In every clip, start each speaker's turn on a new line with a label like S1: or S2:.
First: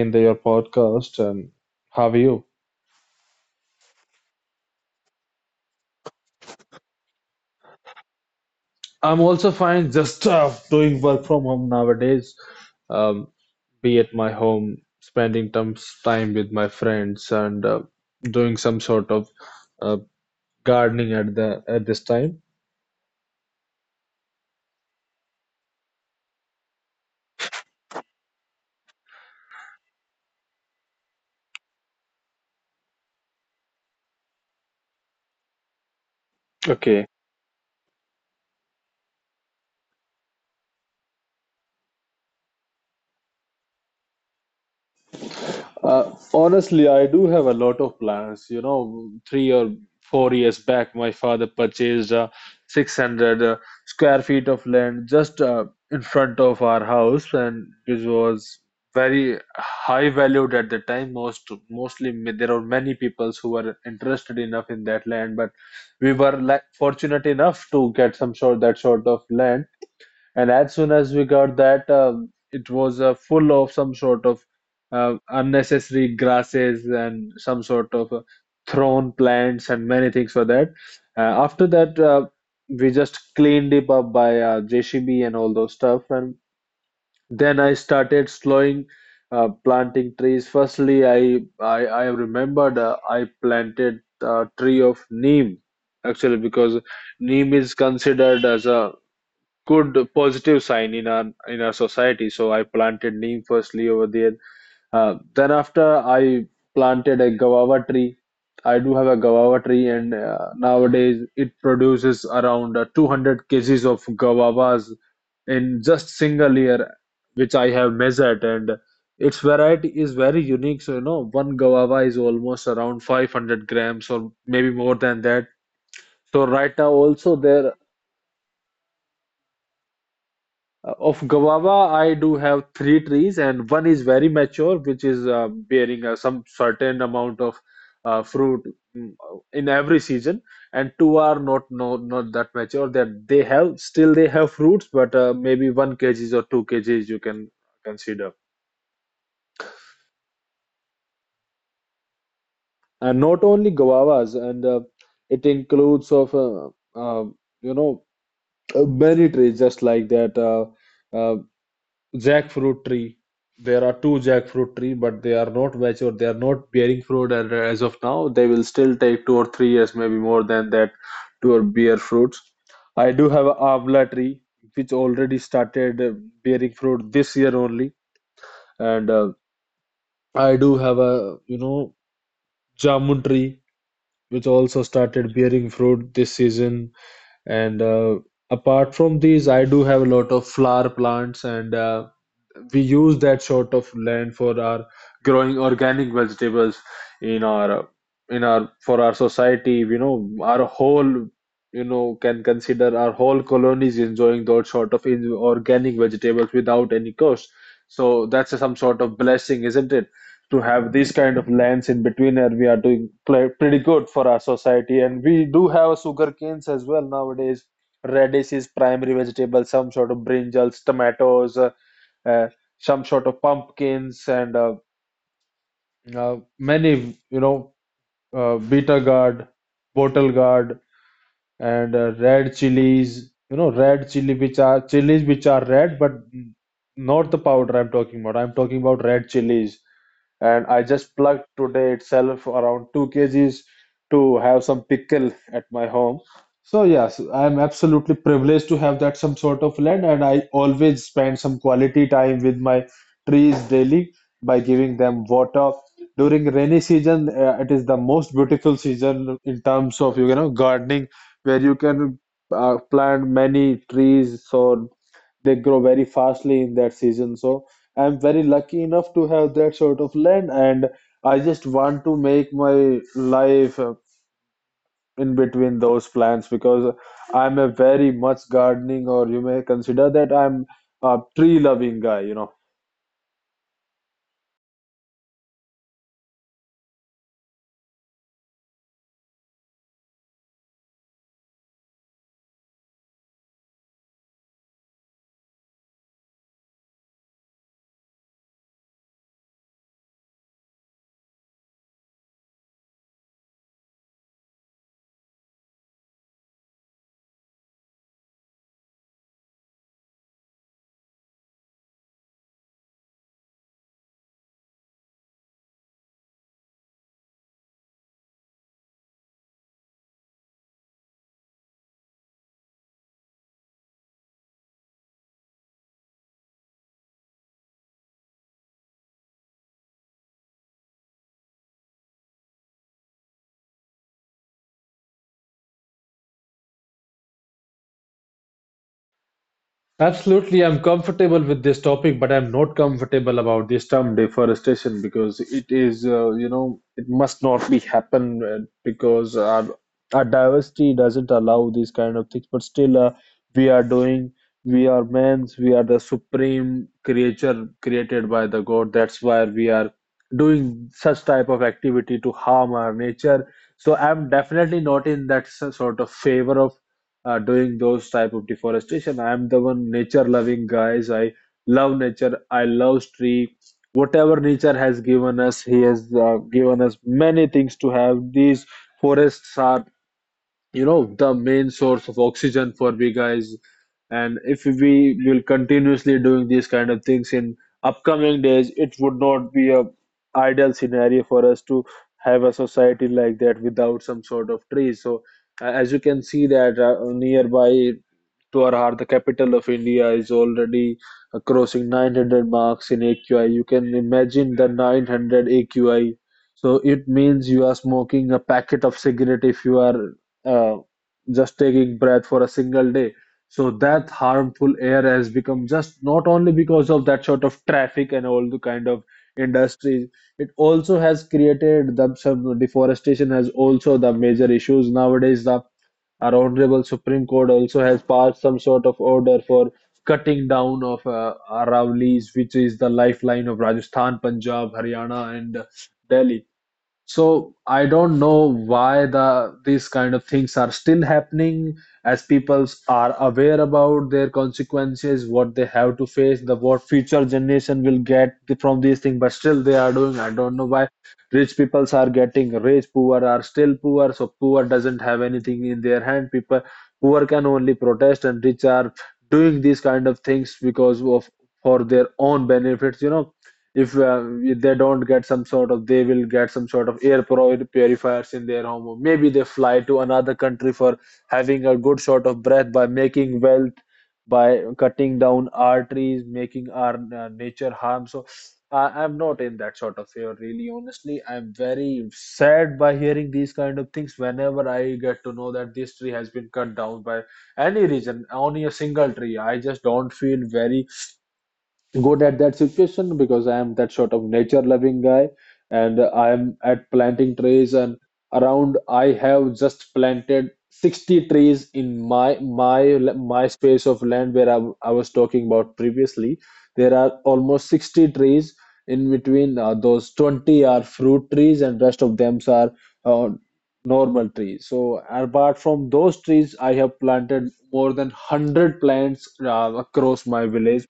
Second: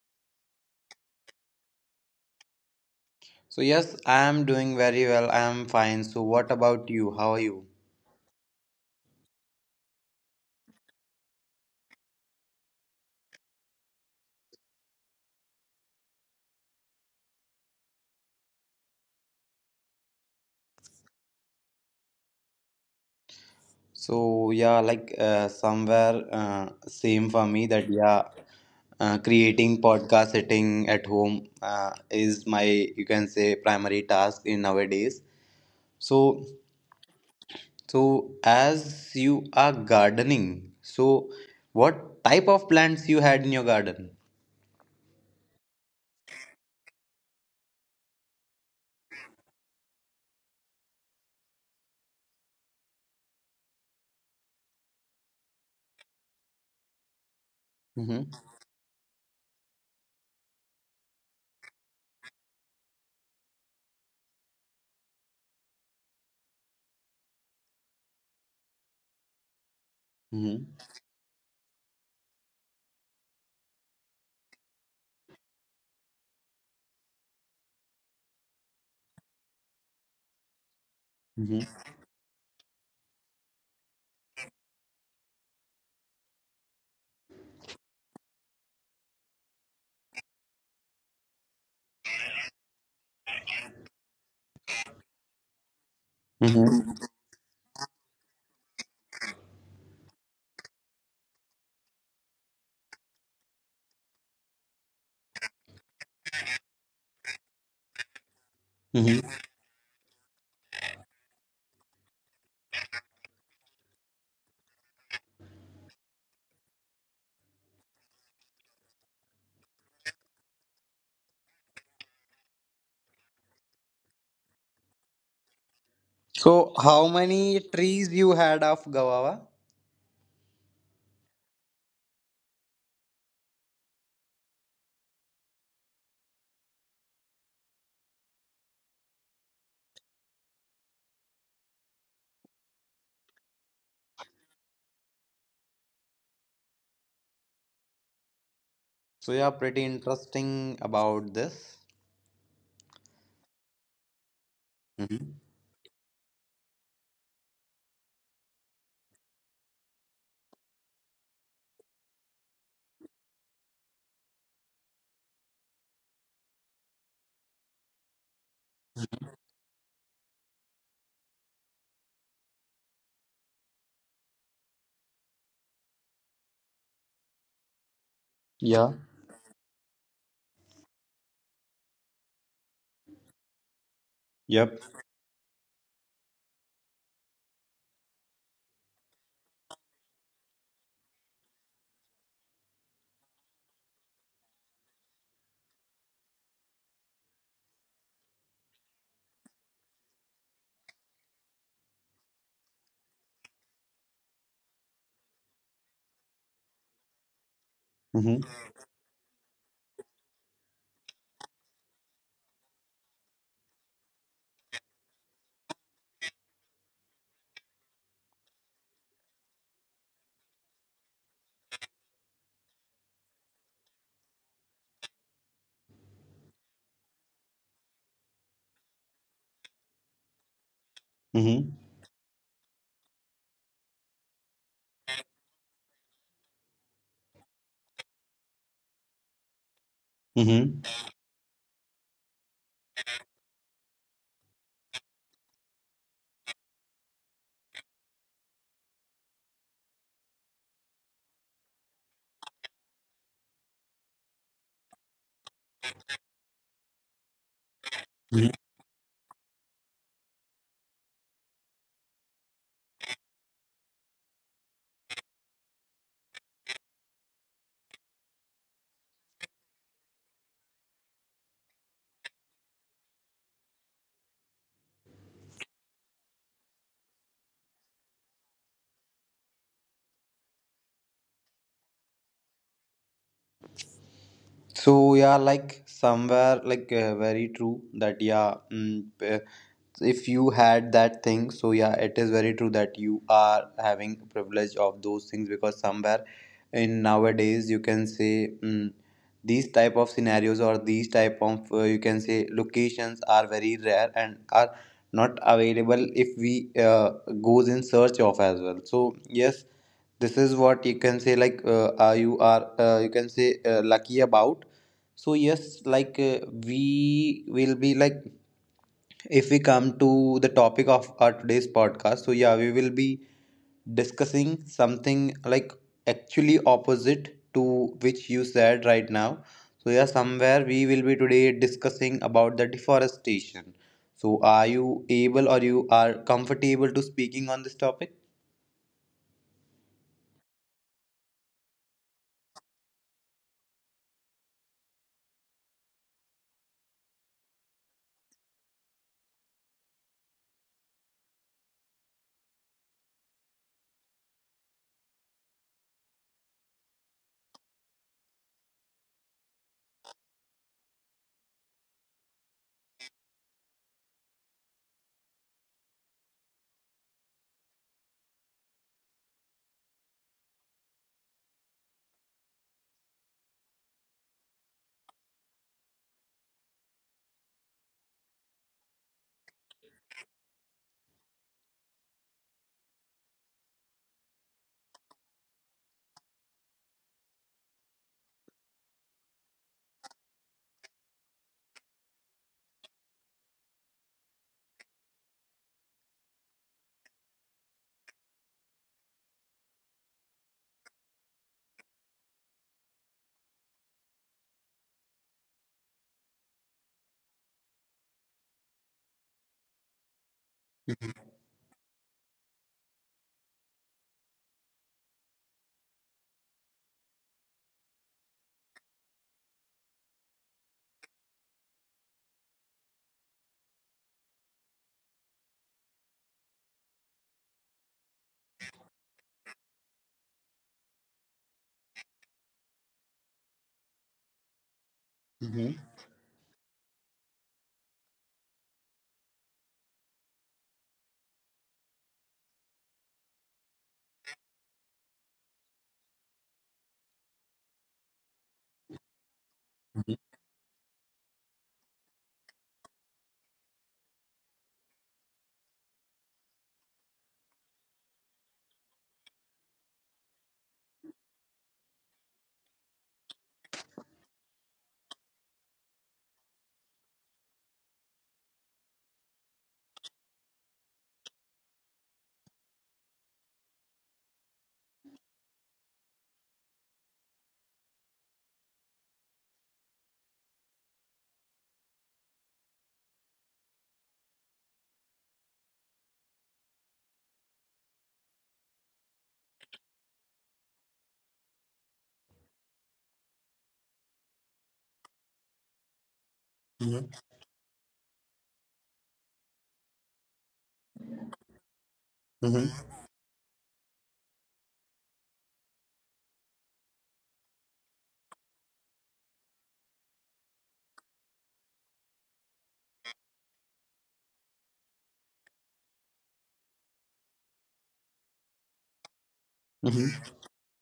S1: in your podcast. And how are you?
S2: Yes, I am doing very well. I am fine. So, what about you? How are you?
S1: I'm also fine. Just doing work from home nowadays. Um, be at my home, spending some time with my friends, and doing some sort of uh, gardening at the at this time.
S2: So, yeah, like somewhere same for me that, yeah, creating podcast sitting at home is my, you can say, primary task in nowadays. So,
S1: Okay.
S2: so as you are gardening, so what type of plants you had in your garden?
S1: Honestly, I do have a lot of plans. You know, 3 or 4 years back, my father purchased 600 square feet of land just in front of our house, and which
S2: Mm-hmm.
S1: was very high valued at the time. Mostly, there are many people who were interested enough in that land, but we were like fortunate enough to get some sort that sort of land, and
S2: Mm-hmm.
S1: as soon as we got that, it was full of some sort of unnecessary grasses and some sort of thrown plants and many things for that. Uh, after that,
S2: Mm-hmm.
S1: uh, we just cleaned it up by JCB and all those stuff. And then I started slowing planting trees. Firstly, I remembered I planted a tree of neem actually because
S2: Mm-hmm.
S1: neem is considered as a good positive sign in our society. So I planted neem firstly over there. Then after I planted a guava tree. I do have a
S2: Mm-hmm.
S1: guava tree, and nowadays it produces around 200 kgs of guavas in just single year, which I have measured. And its variety is very unique. So you know, one guava is almost around 500 grams or maybe more than that. So right
S2: So,
S1: now
S2: how
S1: also
S2: many
S1: there.
S2: trees you had of guava?
S1: Of guava, I do have three trees, and one is very mature, which is bearing some certain amount of fruit in every season, and two are not no, not that mature. That they have still they have fruits, but maybe one kgs or two kgs you can consider.
S2: So, yeah, pretty interesting about this.
S1: And not only guavas, and it
S2: Hmm.
S1: includes of uh, you know many trees just like that. Uh, Jackfruit tree. There are two jackfruit tree, but they are not mature. They are not bearing fruit and as of now. They will still take 2 or 3 years, maybe more than that, to bear fruits. I do have a amla tree, which already started bearing fruit this year only,
S2: Yeah.
S1: and I do have a jamun tree, which
S2: Yep.
S1: also started bearing fruit this season. And Apart from these, I do have a lot of flower plants and we use that sort of land for our growing organic vegetables in our in our for our society, you know, can consider our whole colonies enjoying those sort of organic vegetables without any cost. So
S2: Mm-hmm.
S1: that's some sort of blessing, isn't it, to have these kind of lands in between? And we are doing pretty good for our society, and we do have sugar canes as well. Nowadays radish is primary vegetable, some sort of brinjals, tomatoes, uh, some sort of pumpkins, and many, beta gourd, bottle gourd,
S2: Mm-hmm.
S1: and red chilies. You know, red chili, which are chilies which are red, but not the powder I'm talking about. I'm talking about red chilies, and I
S2: Mm-hmm.
S1: just plucked today itself around 2 kgs to have some pickle at my home. So yes, I'm absolutely privileged to have that some sort of land, and I always spend some quality time with my trees daily by giving them water. During rainy season, it is the most beautiful season in terms of, you know, gardening, where you can plant many trees. So they grow very fastly in that season. So I'm very lucky enough to have that sort of land, and I just want to make my life in between those plants because I'm a very much gardening, or you may consider that I'm a tree loving guy, you know.
S2: So yeah, like somewhere like very true that, yeah, if you had that thing, so yeah, it is very true that you are having privilege of those things, because somewhere in nowadays you can say, these type of scenarios or these type of you can say locations are very rare and are not available if we goes in search of as well. So yes, this is what you can say, like you are you can say lucky about. So yes, like we will be like, if we come to the topic of our today's podcast, so yeah, we will be discussing something like actually opposite to which you said right now. So yeah, somewhere we will be today discussing about the deforestation. So are you able, or you are comfortable to speaking on this topic?
S1: Absolutely, I'm comfortable with this topic, but I'm not comfortable about this term deforestation because it is, you know, it must not be happen because our diversity doesn't allow these kind of things. But still, we are doing, we are men's, we are the supreme creature created by the God. That's why we are doing such type of activity to harm our nature. So I'm definitely not in that sort of favor of doing those type of deforestation. I'm the one nature loving guys. I love nature. I love tree. Whatever nature has given us, he has given us many things to have. These forests are, you know, the main source of oxygen for we guys, and if we will continuously doing these kind of things in upcoming days, it would not be a ideal scenario for us to have a society like that without some sort of trees. So as you can see that nearby Twarhar, the capital of India, is already crossing 900 marks in AQI. You can imagine the 900 AQI. So it means you are smoking a packet of cigarette if you are uh,
S2: Mhm.
S1: just taking breath for a single day. So that harmful air has become just not only because of that sort of traffic and all the kind of industries, it also has created the some deforestation has also the major issues nowadays. The our Honorable Supreme Court also has passed some sort of order for cutting down of Aravallis, which is the lifeline of Rajasthan, Punjab, Haryana, and
S2: Mhm.
S1: Delhi. So I don't know why these kind of things are still happening as people are aware about their consequences, what they have to face, the what future generation will get from these things, but still they are doing.
S2: Mhm.
S1: I don't know why rich peoples are getting rich, poor are still poor, so poor doesn't have anything in their hand. People poor can only protest and rich are doing these kind of things because of for their own benefits, you know. If they don't get some sort of, they will get some sort of air purifiers in their home, or maybe they fly to another country for having a good sort of breath by making wealth by cutting down our trees, making our nature harm. So I, I'm not in that sort of favor. Really, honestly, I'm very sad by hearing these kind of things. Whenever I get to know that this tree has been cut down by any reason, only a single tree, I just don't feel very good at that situation because I am that sort of nature loving guy, and I am at
S2: Mhm.
S1: planting trees. And around, I have just planted 60 trees in
S2: Mm-hmm.
S1: my space of land where I was talking about previously. There are almost 60 trees in between. Those 20 are fruit trees and rest of them are uh, normal trees. So apart from those trees, I have planted more than 100 plants across
S2: Mm-hmm.
S1: my village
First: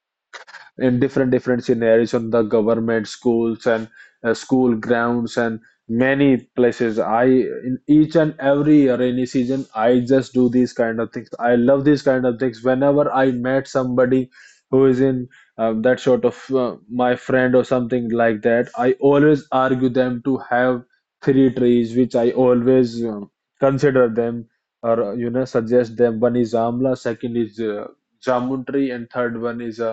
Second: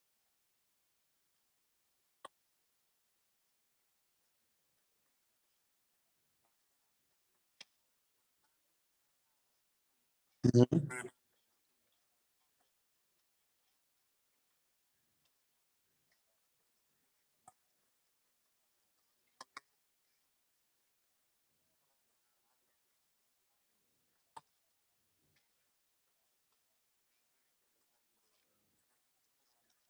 S1: in different different scenarios on the government schools and school grounds and many places. I In each and every rainy season, I just do these kind
S2: Hmm.
S1: of things. I love these kind of things. Whenever I met somebody who is in that sort of my friend or something like that, I always argue them to have three trees which I always consider them or you know suggest them. One is amla, second is jamun tree, and third one is a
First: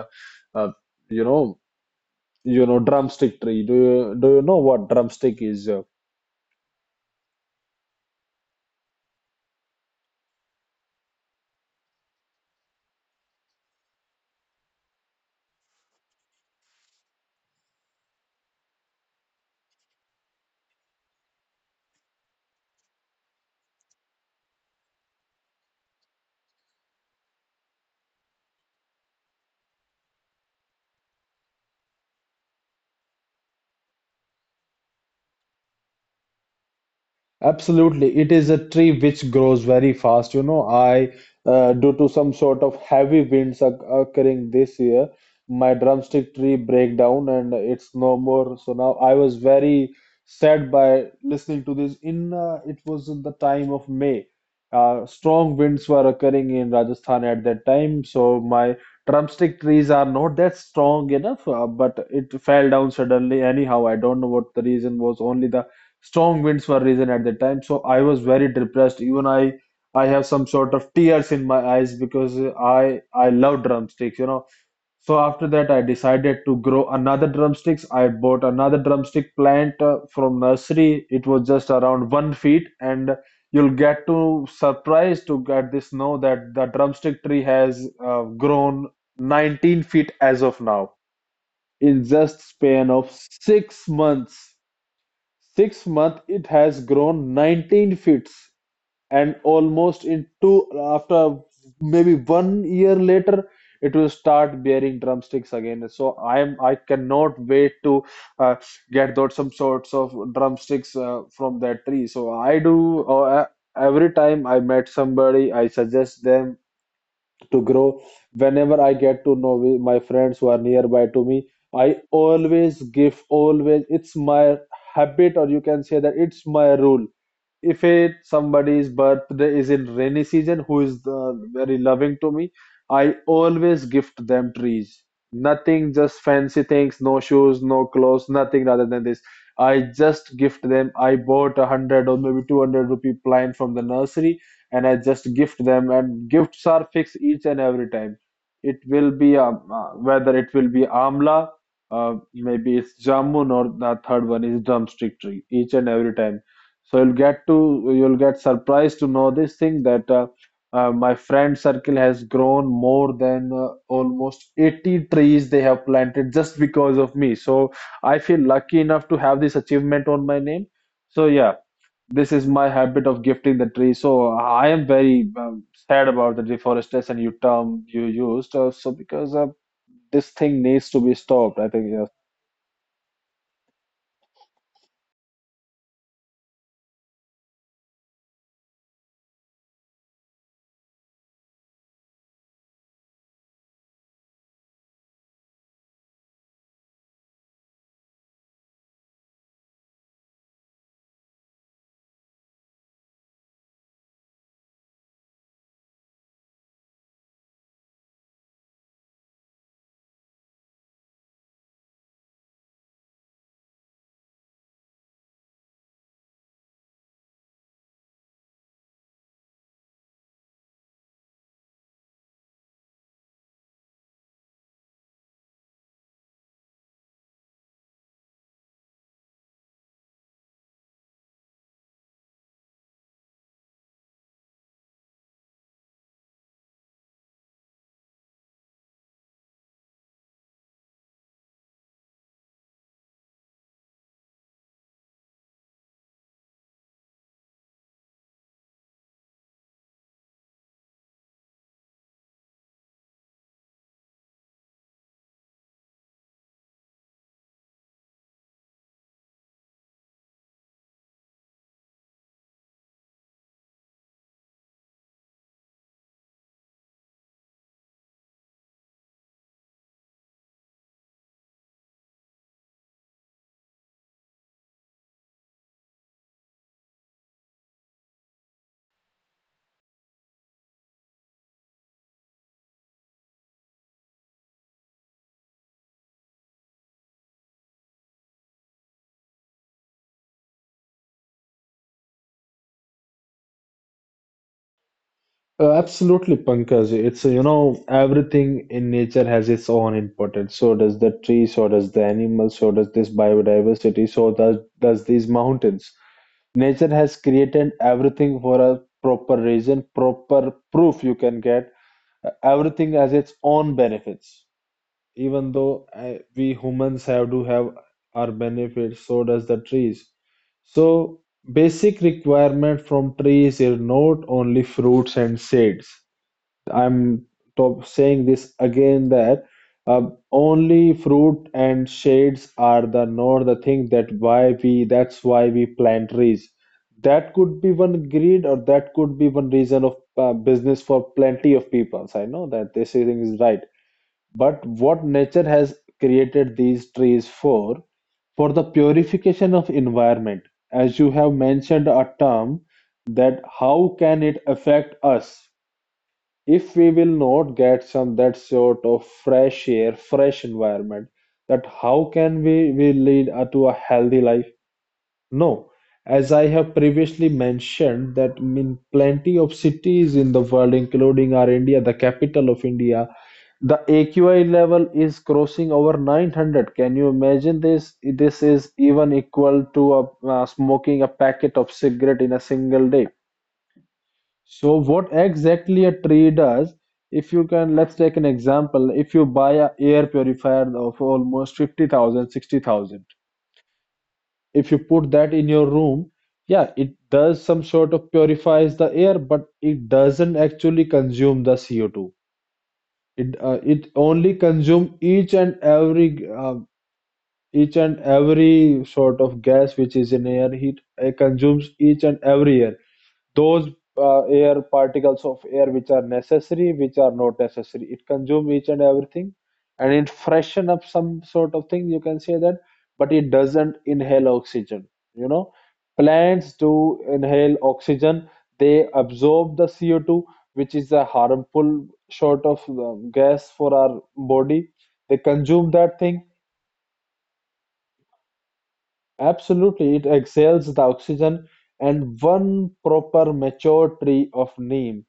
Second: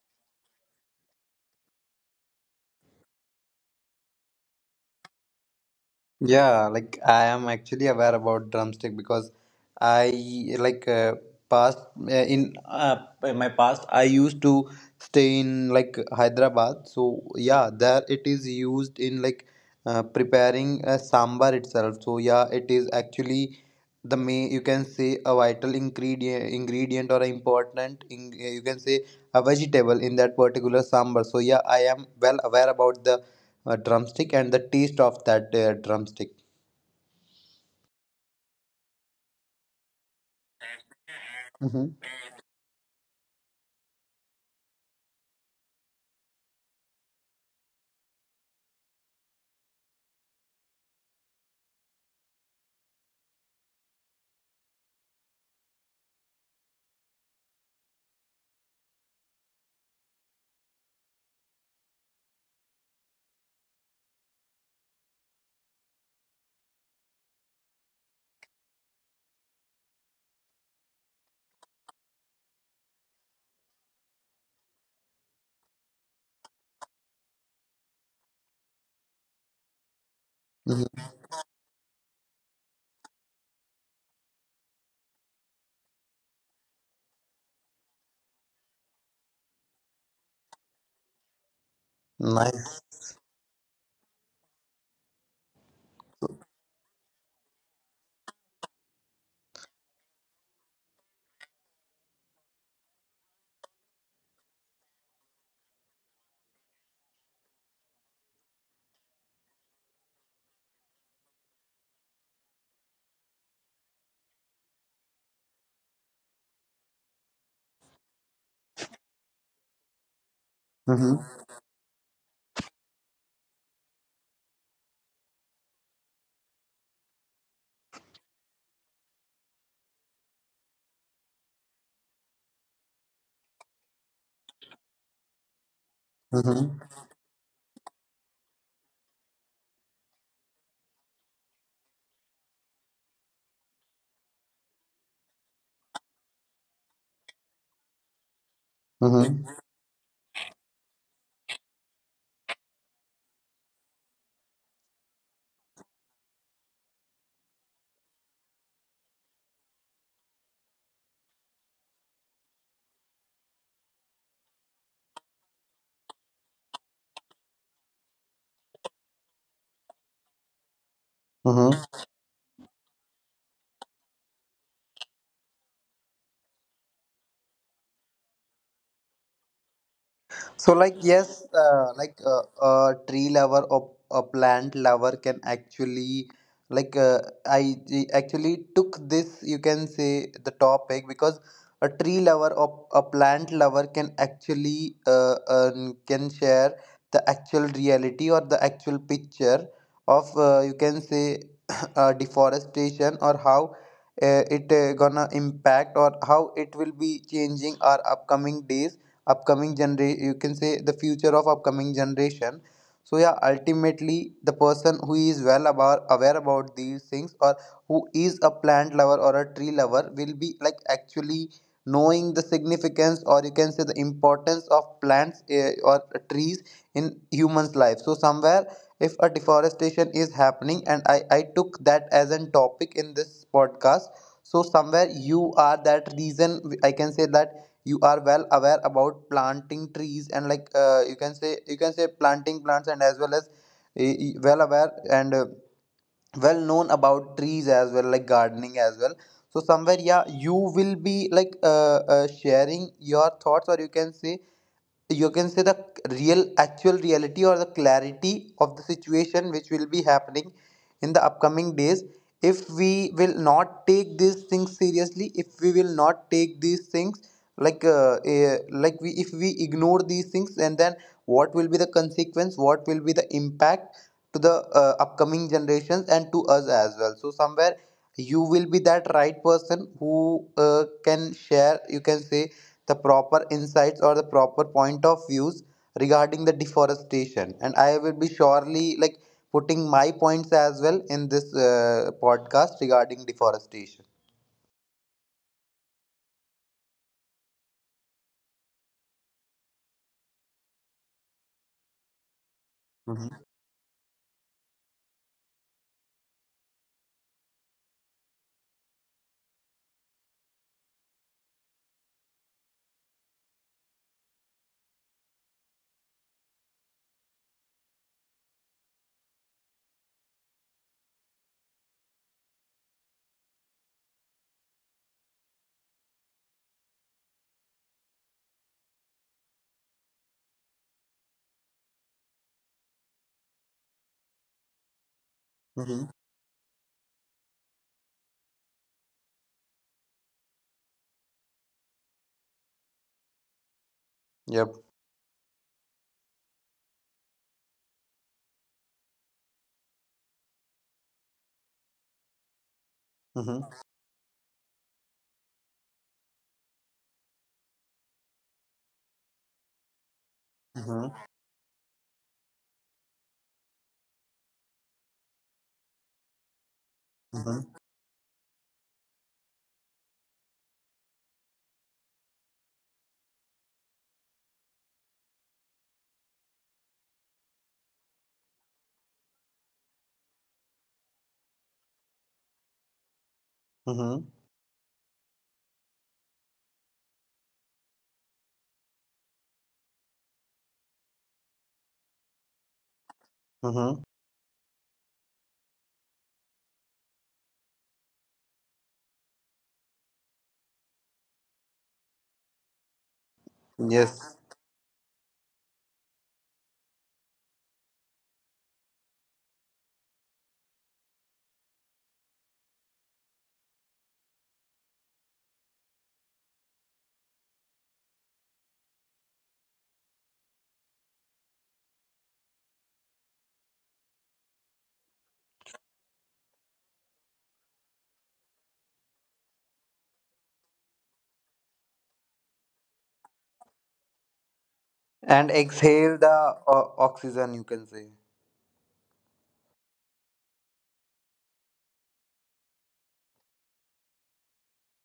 S1: a you know, you know, drumstick tree. Do you know what drumstick is?
S2: Yeah, like I am actually aware about drumstick, because I like past in my past I used to stay in like Hyderabad. So yeah, there it is used in like preparing a sambar itself. So yeah, it is actually the main, you can say, a vital ingredient or important in, you can say, a vegetable in that particular sambar. So yeah, I am well aware about the a drumstick and the taste of that drumstick.
S1: Absolutely. It is a tree which grows very fast. You know, due
S2: Mm-hmm.
S1: to some sort of heavy winds occurring this year, my drumstick tree break down and it's no more. So now I was very sad by listening to this. In It was in the time of May. Strong winds were occurring in Rajasthan at that time, so my drumstick trees are not that strong enough, but it fell down suddenly. Anyhow, I don't know what the reason was. Only the strong winds were reason at the time. So I was very depressed. Even I have some sort of tears in my eyes because I love drumsticks, you know. So after that, I decided to grow another drumsticks. I bought another drumstick plant from nursery.
S2: Mm-hmm.
S1: It was just around 1 feet, and you'll get to surprise to get this know that the drumstick tree has grown 19 feet as of now in just
S2: Nice.
S1: span of 6 months. 6 months it has grown 19 feet, and almost in two, after, maybe 1 year later, it will start bearing drumsticks again. So I am, I cannot wait to uh, get those some sorts of drumsticks from that tree. So I do every time I met somebody I suggest them to grow. Whenever I get to know with my friends who are nearby to
S2: Mm-hmm.
S1: me, I always give, always, it's my habit, or you can say that it's my rule if it somebody's birthday is in rainy season who is very loving to me. I always gift them trees, nothing just fancy
S2: Mm-hmm.
S1: things, no shoes, no clothes, nothing rather than this. I just gift them. I bought a hundred or maybe 200 rupee plant from the nursery and I just gift them, and gifts are fixed. Each and every time it will be
S2: Mm-hmm.
S1: whether it will be amla, maybe it's jamun, or the third one is drumstick tree. Each and every time, so you'll get surprised to know this thing that my friend circle has grown more than almost 80 trees they have planted just because of me. So I feel lucky enough to have this achievement on my name. So yeah,
S2: Mm-hmm.
S1: this is my habit of gifting the tree. So I am very sad about the deforestation you used. So because this thing
S2: So,
S1: needs to
S2: like,
S1: be
S2: yes,
S1: stopped, I think. Yes.
S2: like a tree lover or a plant lover can actually, like, uh, I actually took this, you can say, the topic, because a tree lover or a plant lover can actually can share the actual reality or the actual picture of, you can say, deforestation or how it gonna impact, or how it will be changing our upcoming days, upcoming generation, you can say the future of upcoming generation. So yeah, ultimately the person who is well about aware about these things, or who is a plant lover or a tree lover, will be like actually knowing the significance, or you can say the importance of plants, or trees in humans life. So somewhere, if a deforestation is happening, and I took that as an topic in this podcast, so somewhere you are that reason, I can say that you are well aware about planting trees, and like you can say, planting plants, and as well aware and well known about trees as well, like gardening as well. So somewhere, yeah, you will be like sharing your thoughts, or you can say, the real actual reality or the clarity of the situation which will be happening in the upcoming days, if we will not take these things seriously, if we will not take these things like we, if we ignore these things, and then what will be the consequence, what will be the impact to the upcoming generations and to us as well. So somewhere, you will be that right person who can share, you can say, the proper insights or the proper point of views regarding the deforestation. And I will be surely like putting my points as well in this podcast regarding deforestation.
S1: Absolutely, Pankaj. It's, you know, everything in nature has its own importance. So does the tree, so does the animals, so does this
S2: Mm-hmm.
S1: biodiversity, so does these mountains. Nature has created everything for a proper reason, proper proof you can get. Everything has its own benefits. Even though we humans have to have our benefits, so does the trees. So basic requirement from trees are not only fruits and seeds. I'm top saying this again that only fruit and shades are the not the thing that why we that's why we plant
S2: Mm-hmm.
S1: trees. That could be one greed or that could be one reason of business for plenty of people. I know that this thing is right. But
S2: Yep.
S1: what nature has created these trees for the purification of environment, as you have mentioned a term that
S2: Mm-hmm.
S1: how can it affect us? If we will not get some that sort of fresh air, fresh environment,
S2: Mm-hmm.
S1: that how can we lead to a healthy life? No. As I have previously
S2: Mm-hmm.
S1: mentioned, that in plenty of cities in the world, including our India, the capital of India, the AQI level is crossing over 900. Can you imagine this? This is even equal to a, smoking a packet of cigarette in a single day.
S2: Mm-hmm.
S1: So what exactly a tree does, if you can, let's take an example. If you buy a air purifier of almost 50,000, 60,000.
S2: Mm-hmm.
S1: If you put that in your room, yeah, it does some sort of purifies the air, but it doesn't actually consume the CO2. It only
S2: Yes.
S1: consume each and every sort of gas which is in air. It consumes each and every air, those air particles of air which are necessary, which are not necessary, it consumes each and everything, and it freshen up some sort of thing, you can say that. But it doesn't inhale oxygen, you know. Plants do inhale oxygen. They absorb the co2, which is a harmful sort of gas for our body. They
S2: And
S1: consume that
S2: exhale
S1: thing.
S2: the oxygen, you can say.
S1: Absolutely, it exhales the oxygen. And one proper mature tree of neem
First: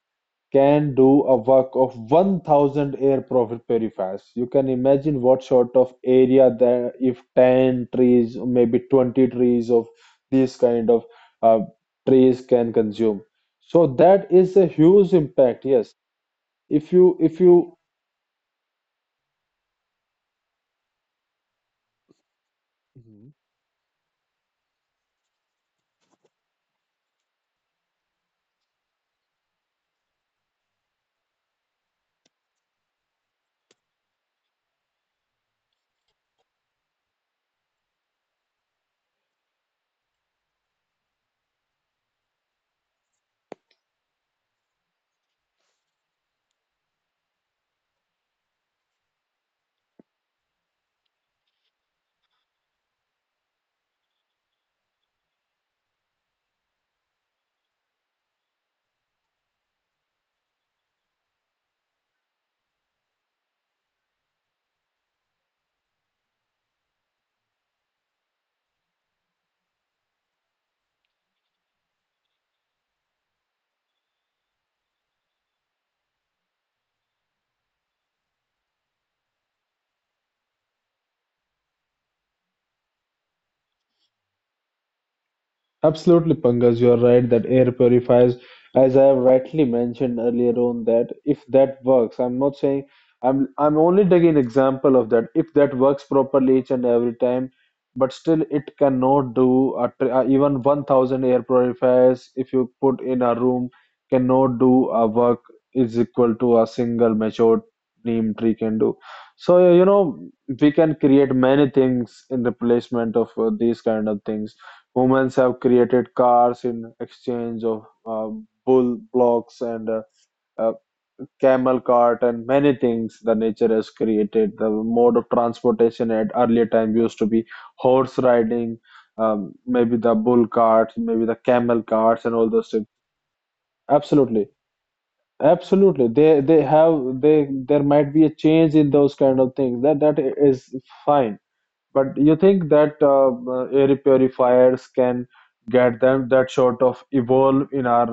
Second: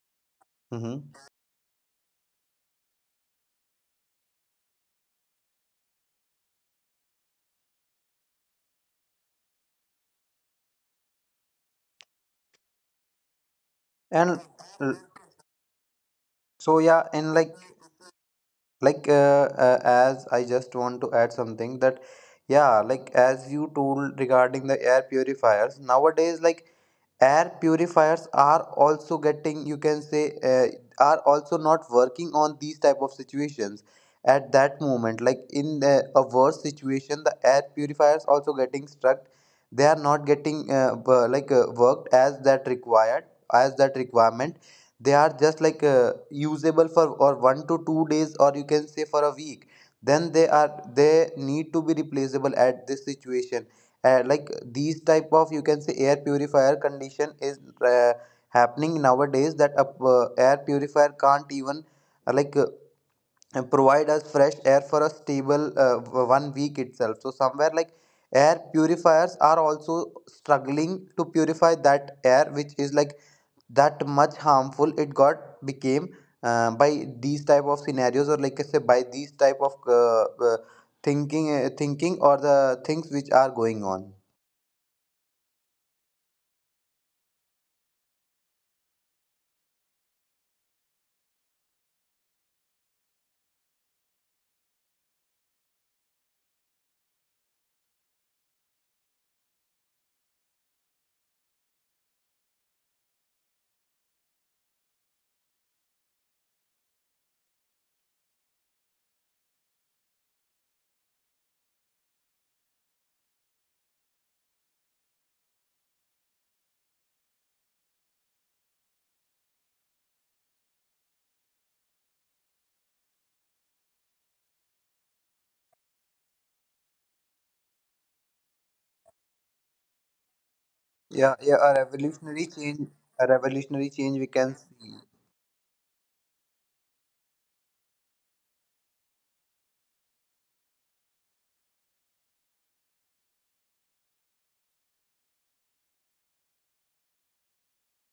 S1: can do
S2: Mm-hmm.
S1: a work of 1000 air profit very. You can imagine what sort of area there if 10 trees, maybe 20 trees of these kind of uh, trees can consume. So that
S2: And
S1: is a
S2: uh,
S1: huge impact, yes.
S2: so yeah. And
S1: If
S2: like
S1: you
S2: like as I just want to add something that, yeah, like,
S1: Mhm.
S2: as you told regarding the air purifiers nowadays, like, air purifiers are also getting, you can say, are also not working on these type of situations at that moment. Like, in a worse situation, the air purifiers also getting stuck. They are not getting like worked as that required, as that requirement. They are just like usable for or 1 to 2 days, or you can say for a week. Then they are, they need to be replaceable at this situation. Like these type of, you can say, air purifier condition is uh, happening nowadays, that a air purifier can't even like provide us fresh air for a stable 1 week itself. So somewhere like air purifiers are also struggling to purify that air which is like that much harmful it got became by these type of scenarios, or like I say, by these type of uh, thinking or the things which are going on.
S1: Absolutely, Pankaj, you are right that air purifiers, as I have rightly mentioned earlier on, that if that works, I'm not saying, I'm only taking example of that. If that works properly each and every time, but still it cannot do a, even 1,000 air purifiers if you put in a room cannot do a work is equal to a single matured neem tree can do. So you know we can create many things in replacement of these kind of things. Humans have created cars in exchange of bull blocks and uh, camel cart, and many things the nature has created. The mode of transportation at earlier time used to be horse riding, maybe the bull carts, maybe
S2: Yeah,
S1: the
S2: yeah,
S1: camel carts, and all those things.
S2: a revolutionary change we
S1: Absolutely,
S2: can see.
S1: absolutely. They there might be a change in those kind of things. That that is fine. But you think that air purifiers can get them that sort of evolve in our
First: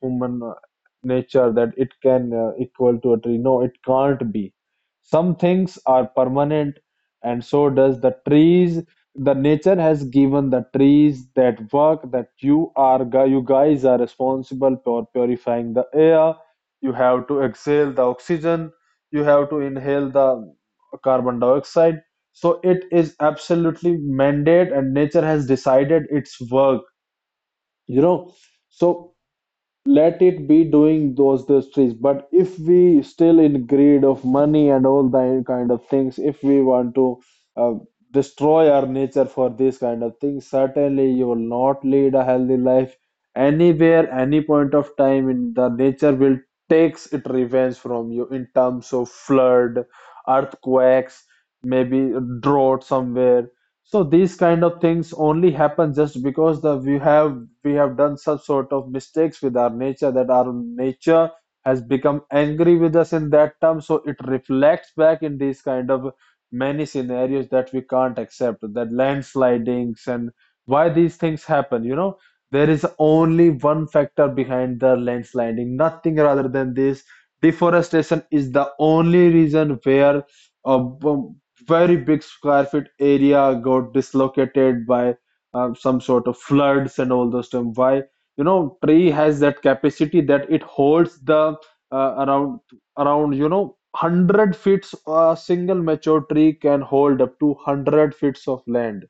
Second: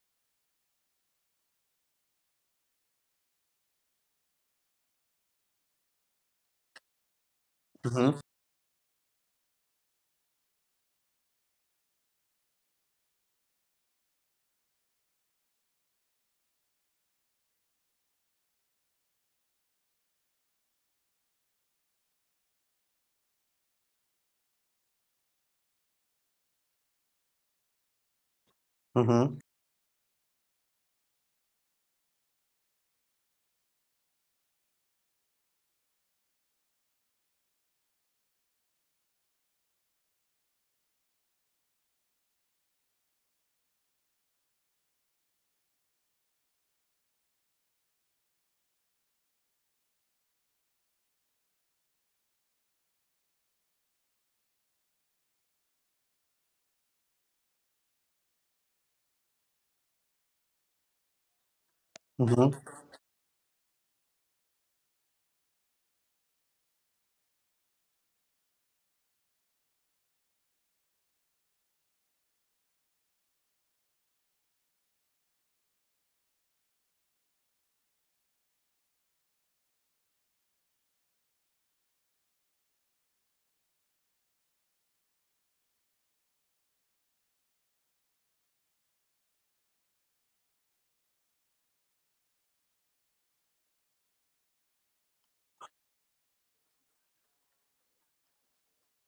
S1: human nature that it can equal to a tree? No, it can't be. Some things are permanent, and so does the
S2: Mm-hmm.
S1: trees. The nature has given the trees that work that you guys are responsible for purifying the air. You have to exhale the oxygen. You have to inhale the carbon dioxide, so it is absolutely mandate, and nature has decided its work, you know. So
S2: Mm-hmm.
S1: let it be doing those trees. But if we still in greed of money and all that kind of things, if we want to uh, destroy our nature for this kind of things, certainly you will not lead a healthy life. Anywhere, any point of time, in the nature will takes it revenge from you in terms of flood, earthquakes, maybe drought somewhere. So these kind of things only happen just because the we have, we have done some sort of mistakes with our nature that our nature has become angry with us in that term. So it reflects back in these kind of many scenarios that we can't accept, that landslidings, and why these things happen. You know, there is only one factor behind the landsliding, nothing rather than this. Deforestation is the only reason where uh, very big square feet area got dislocated by some sort of floods and all those stuff. Why, you know, tree has that capacity that it holds the uh, around around you know 100 feet, a single mature tree can hold up to 100 feet of land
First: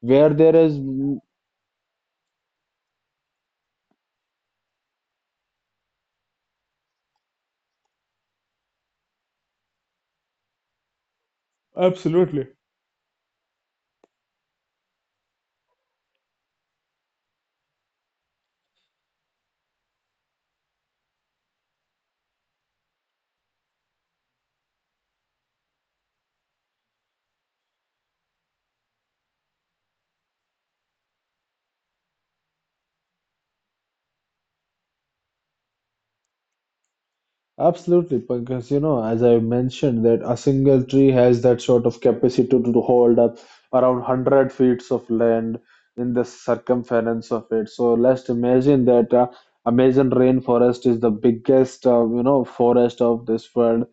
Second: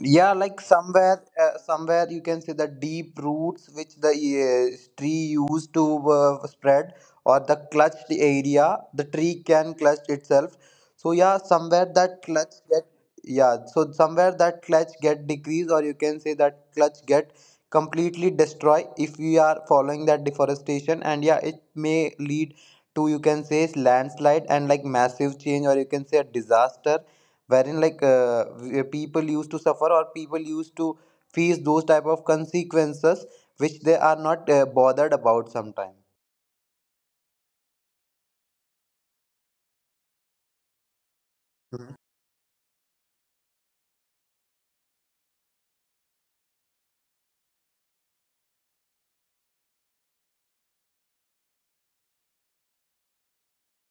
S1: where
S2: Yeah,
S1: there
S2: like
S1: is.
S2: somewhere, somewhere you can see the deep roots which the tree used to spread, or the clutched area the tree can clutch itself. So yeah, somewhere that
S1: Absolutely.
S2: clutch get, yeah, so somewhere that clutch get decrease, or you can say that clutch get completely destroy if we are following that deforestation. And yeah, it may lead to, you can say, landslide and like massive change, or you can say a disaster, wherein like people used to suffer or people used to face those type of consequences which they are not bothered about sometime.
S1: Absolutely, because you know, as I mentioned, that a single tree has that sort of capacity to hold up around 100 feet of land in the circumference of it. So let's imagine that Amazon rainforest is the biggest, you know, forest of this world.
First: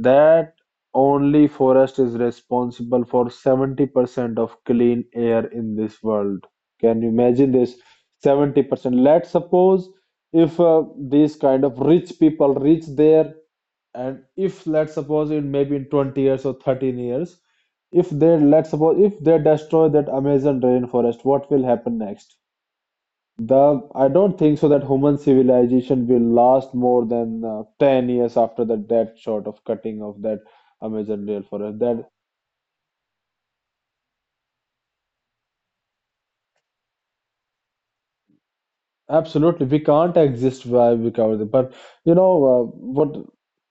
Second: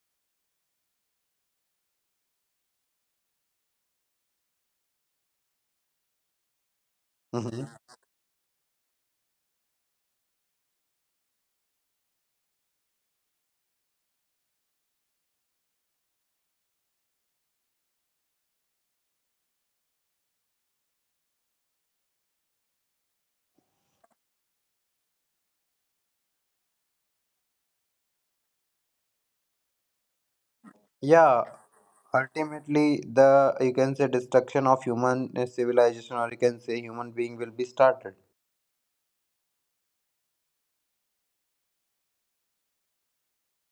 S1: That only forest is responsible for 70% of clean air in this world. Can you imagine this?
S2: Hmm.
S1: 70%. Let's suppose if these kind of rich people reach there, and if let's suppose in maybe in 20 years or 13 years, if they, let's suppose if they destroy that amazon rainforest, what will happen next? The I don't think so that human civilization will last more than 10 years after the that short of cutting of that amazon
S2: Yeah,
S1: rainforest that.
S2: ultimately the, you can say, destruction of human civilization, or you can say human being will be started.
S1: Absolutely, we can't exist by without it. But you know what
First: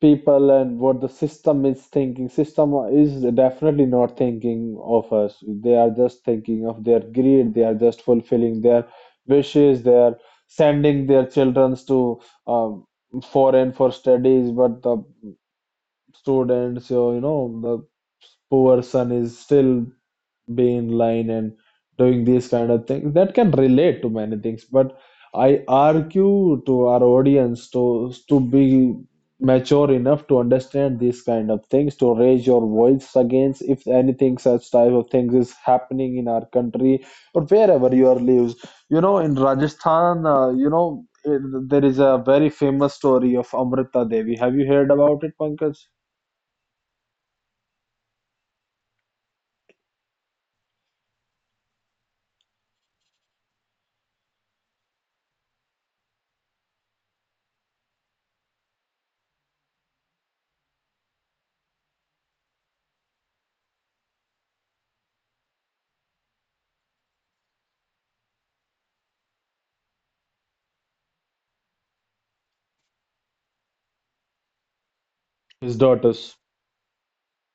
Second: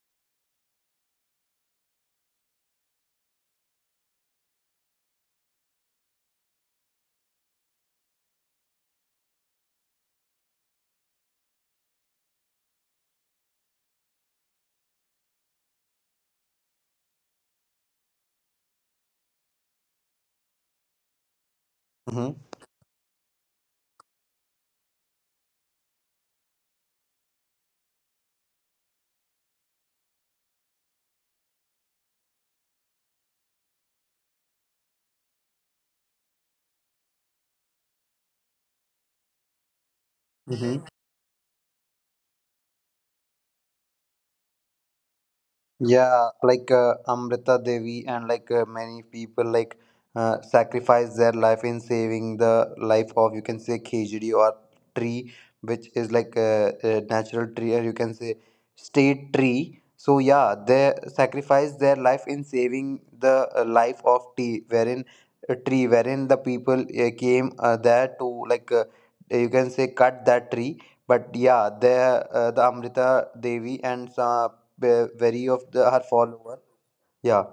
S1: people and what the system is thinking. System is definitely not thinking of us. They are just thinking of their greed. They are just fulfilling their wishes. They are sending their children to um, foreign for studies, but the students, you know, the poor son is still being line and doing these kind of things that can relate to many things. But I argue to our audience to be mature enough to understand these kind of things, to raise your voice against if anything such type of things is happening in our country or wherever you are lives, you know, in rajasthan, you
S2: Hmm.
S1: know, there is a very famous story of amrita devi. Have you heard about it, Pankaj?
S2: Yeah, like Amrita Devi and like many people like sacrifice their life in saving the life of, you can say, khejdi or tree, which is like a natural tree, or you can say state tree. So yeah, they sacrifice their life in saving the life of tea, wherein a tree, wherein the people came there to like you can say cut that tree. But yeah, there the Amrita Devi and some where very of
S1: His
S2: the, her
S1: daughters.
S2: follower. Yeah,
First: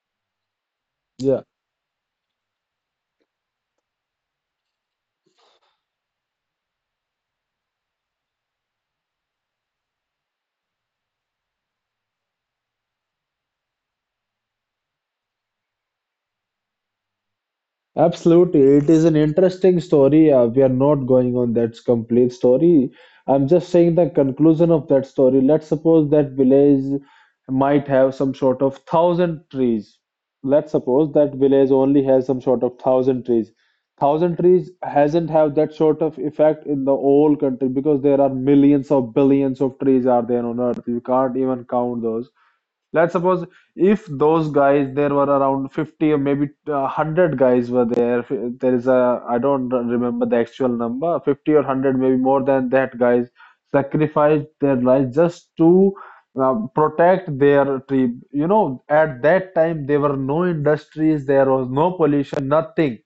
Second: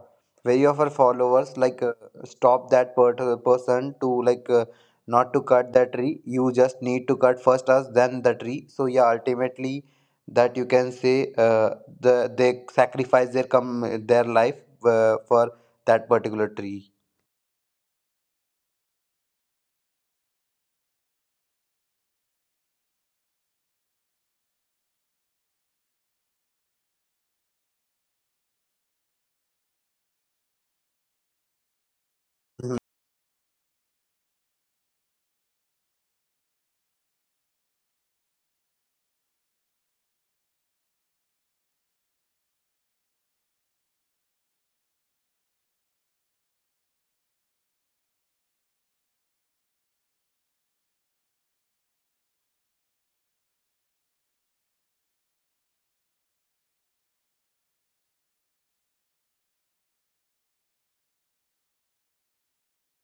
S2: very of her
S1: Yeah.
S2: followers like stop that person to like not to cut that tree, you just need to cut first us then the tree. So yeah, ultimately that, you can say, uh, the they sacrifice their come, their life for that particular tree.
S1: Absolutely. It is an interesting story. We are not going on that complete story. I'm just saying the conclusion of that story. Let's suppose that village might have some sort of thousand trees. Let's suppose that village only has some sort of
S2: Mm-hmm.
S1: thousand trees. Thousand trees hasn't have that sort of effect in the whole country, because there are millions of billions of trees are there on earth. You can't even count those. Let's suppose if those guys, there were around 50 or maybe 100 guys were there. There is a, I don't remember the actual number, 50 or 100, maybe more than that, guys sacrificed their lives just to protect their tribe. You know, at that time, there were no industries, there was no pollution, nothing.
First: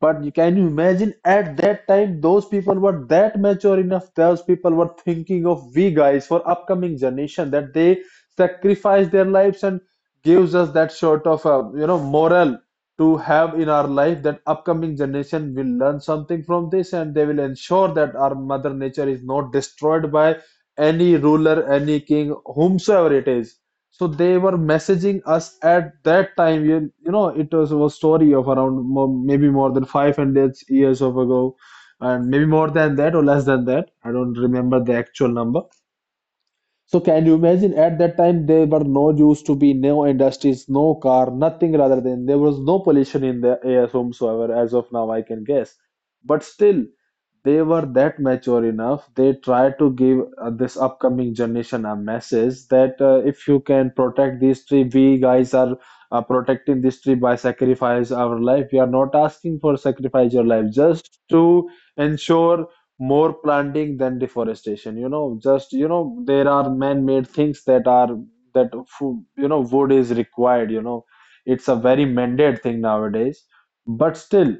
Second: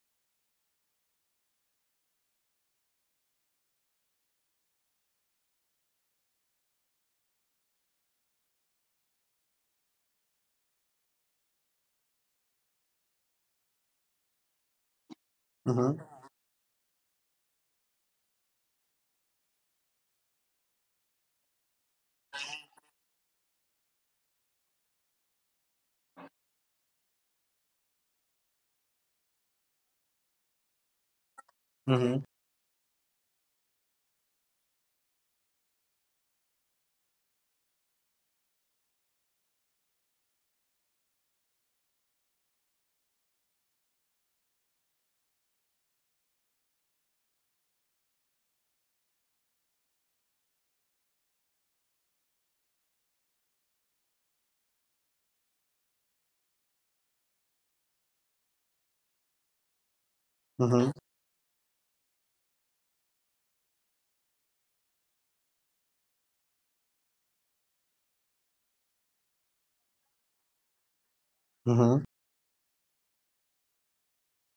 S1: But can you imagine at that time, those people were that mature enough, those people were thinking of we guys for upcoming generation that they sacrifice their lives and gives us that sort of moral to have in our life, that upcoming generation will learn
S2: Mm-hmm.
S1: something from this and they will ensure that our mother nature is not destroyed by any ruler, any king, whomsoever it is. So they were messaging us at that time. You know, it was a story of maybe more than 500 years of ago,
S2: Mm-hmm.
S1: and maybe more than that or less than that. I don't remember the actual number. So can you imagine at that time there were used to be no industries, no car, nothing, rather than there was no pollution in the air whomsoever, as of now I can guess. But still, they were that mature enough. They tried to give this upcoming generation a message that, if you can protect this tree, we guys are protecting this tree by sacrifice our life. We are not asking for sacrifice your life,
S2: Mm-hmm.
S1: just to ensure more planting than deforestation, you know, there are man-made things that are that, wood is required, you know. It's a very
S2: Mm-hmm.
S1: mandate thing nowadays, but still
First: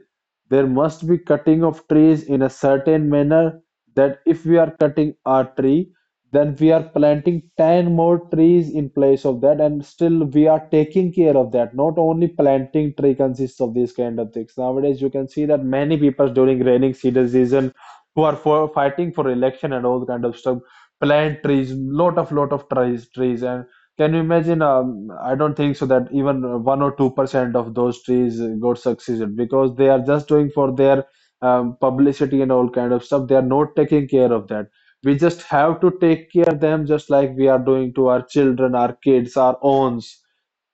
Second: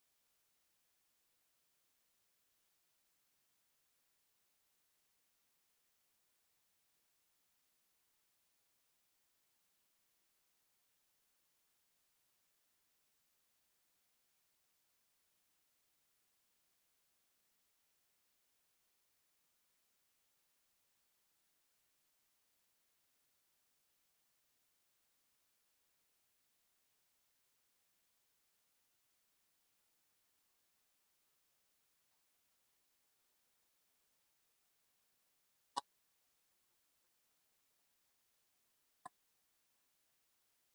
S1: there must be cutting of trees in a certain manner, that if we are cutting a tree, then we are planting 10 more trees in place of that, and still we are taking care of that. Not only planting tree consists of these kind of things nowadays. You can see that many people during raining season, who are for fighting for election and all kind of stuff, plant trees, lot of lot of trees, and can you imagine, I don't think so that even 1 or 2 percent of those trees got succeeded, because they are just doing for their publicity and all kind of stuff. They are not taking care of that. We just have to take care of them just like we are doing to our children, our kids, our owns.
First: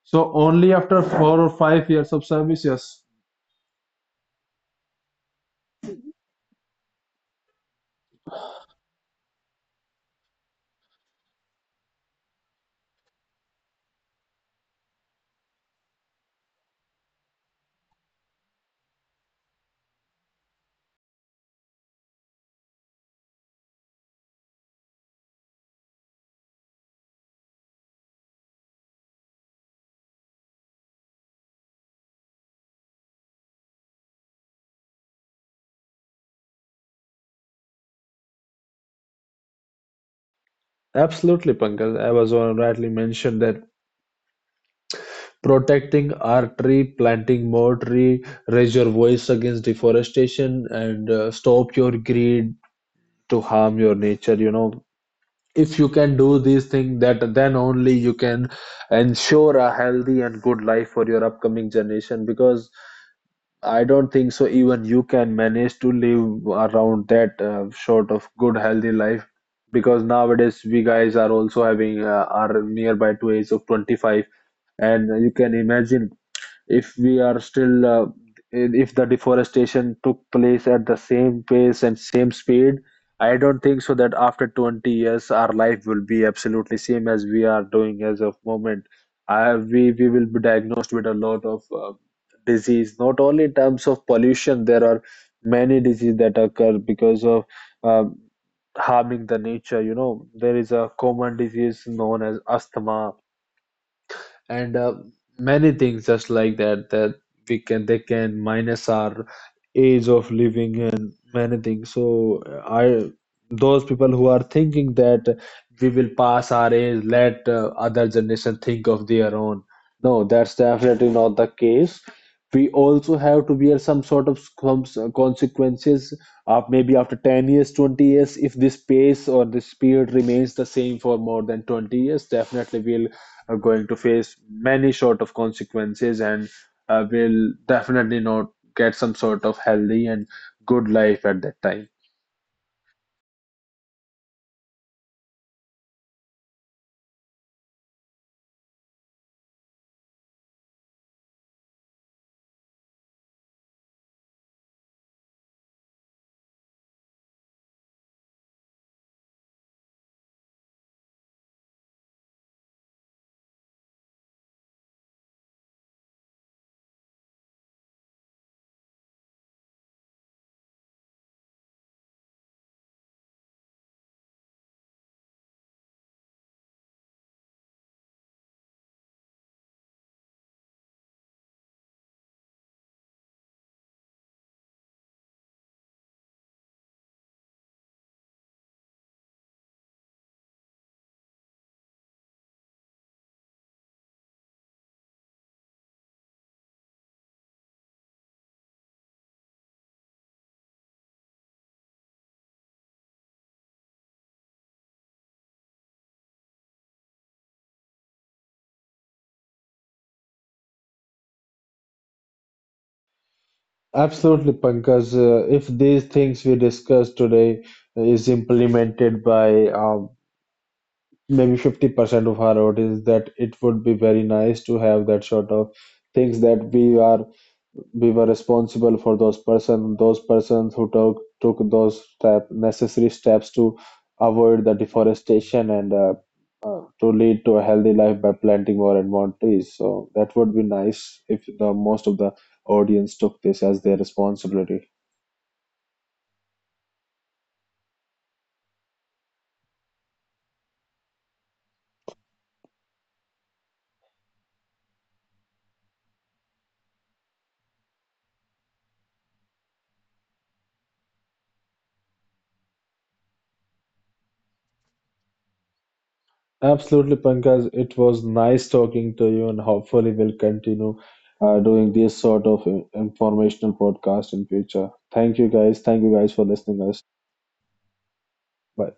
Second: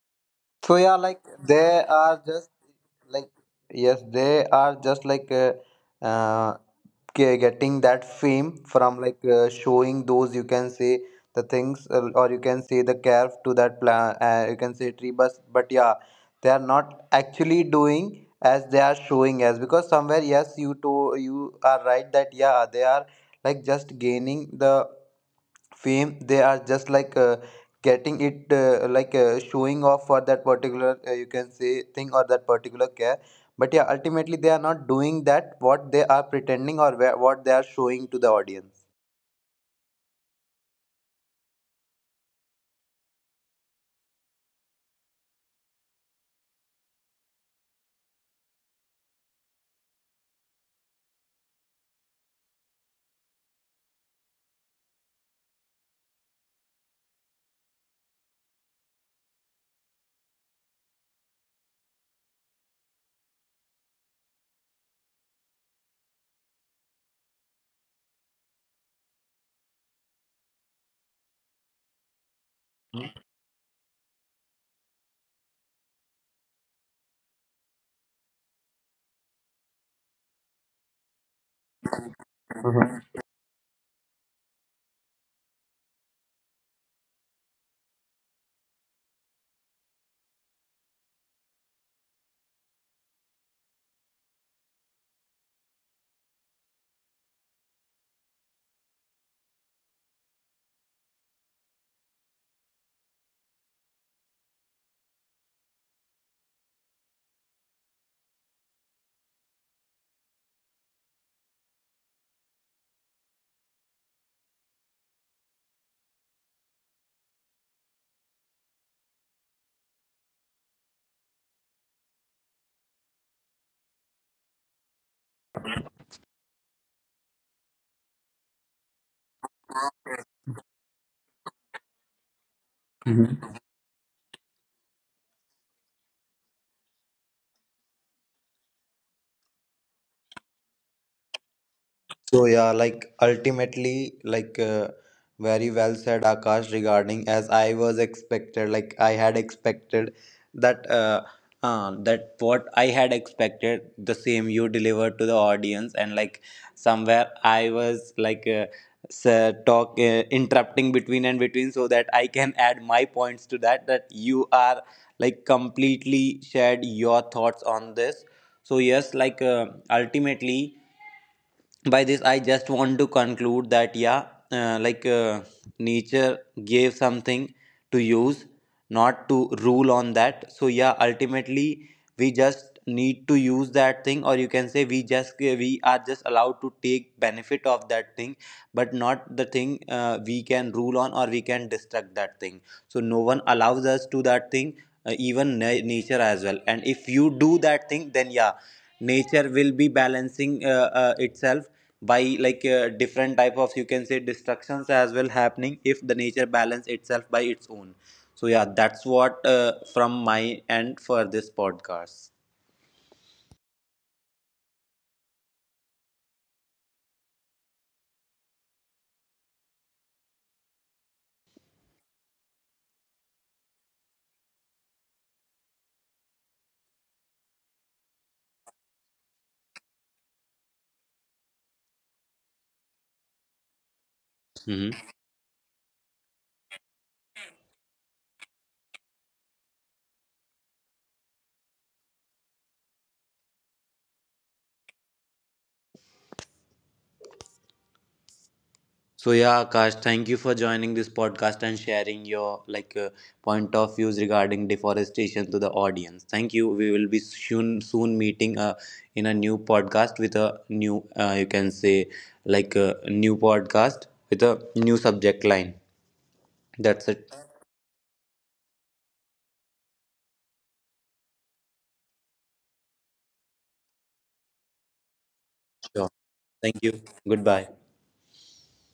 S1: So
S2: So
S1: only
S2: yeah,
S1: after
S2: like
S1: four or
S2: they
S1: five years
S2: are
S1: of
S2: just
S1: service. Yes,
S2: like, yes, they are just like uh, getting that fame from like showing those, you can say, the things or you can say the calf to that plant. You can say tree. But yeah, they are not actually doing as they are showing as, because somewhere, yes, you are right that yeah they are like just gaining the fame. They are just like getting it, like showing off for that particular you can say thing or that particular care. But yeah, ultimately they are not doing that what they are pretending, or where, what they are showing to the audience.
S1: absolutely, Pankaj. I was on rightly mentioned that. Protecting our tree, planting more tree, raise your voice against deforestation, and stop your greed to harm your nature, you know. If you can do these things, that then only you can ensure a healthy and good life for your upcoming generation. Because I don't think so even you can manage to live around that sort of good healthy life, because nowadays we guys are also having are nearby to age of 25. And you can imagine, if we are still if the deforestation took place at the same pace and same speed, I don't think so that after 20 years our life will be absolutely same as we are doing as of moment. We will be diagnosed with a lot of disease. Not only in terms of pollution, there are many disease that occur because of um harming the nature, you know. There is a common disease known as asthma, and many things just like that, that we can they can minus our age of living and many things. So I those people who are thinking that we will pass our age, let other generation think of their own, no, that's definitely not the case. We also have to bear some sort of consequences, maybe after 10 years, 20 years, if this pace or this speed remains the same for more than 20 years, definitely we'll are going to face many sort of consequences, and will definitely not get some sort of healthy and good life at that time.
S2: So yeah, like ultimately, like very well said, Akash, regarding as I was expected, like I had expected that that what I had expected, the same you delivered to the audience. And like somewhere I was like s- talk interrupting between and between so that I can add my points to that. That you are like completely shared your thoughts on this. So yes, like ultimately by this I just want to conclude that, yeah, like nature gave something to use, not to rule on that. So yeah, ultimately we just need to use that thing, or you can say we just we are just allowed to take benefit of that thing, but not the thing we can rule on or we can destruct that thing. So no one allows us to that thing, even nature as well. And if you do that thing, then yeah, nature will be balancing itself by like different type of, you can say, destructions as well happening if the nature balance itself by its own. So yeah, that's what from my end for this podcast.
S1: Absolutely, Pankaj. If these things we discussed today is implemented by maybe 50% of our road, is that it would be very nice to have that sort of things, that we were responsible for those persons who took those step necessary steps to avoid the
S2: Hmm.
S1: deforestation, and to lead to a healthy life by planting more and more trees. So that would be nice if the most of the audience took this as their responsibility.
S2: So yeah, Akash, thank you for joining this podcast and sharing your like point of views regarding deforestation to the audience. Thank you. We will be soon meeting in a new podcast with a new you can say, like a new podcast with a new subject line. That's
S1: Absolutely,
S2: it.
S1: Pankaj. It was nice talking to you, and hopefully, we'll continue doing this sort of informational podcast in future. Thank you, guys. Thank you,
S2: Sure.
S1: guys, for
S2: Thank
S1: listening us.
S2: you. Goodbye.
S1: Bye.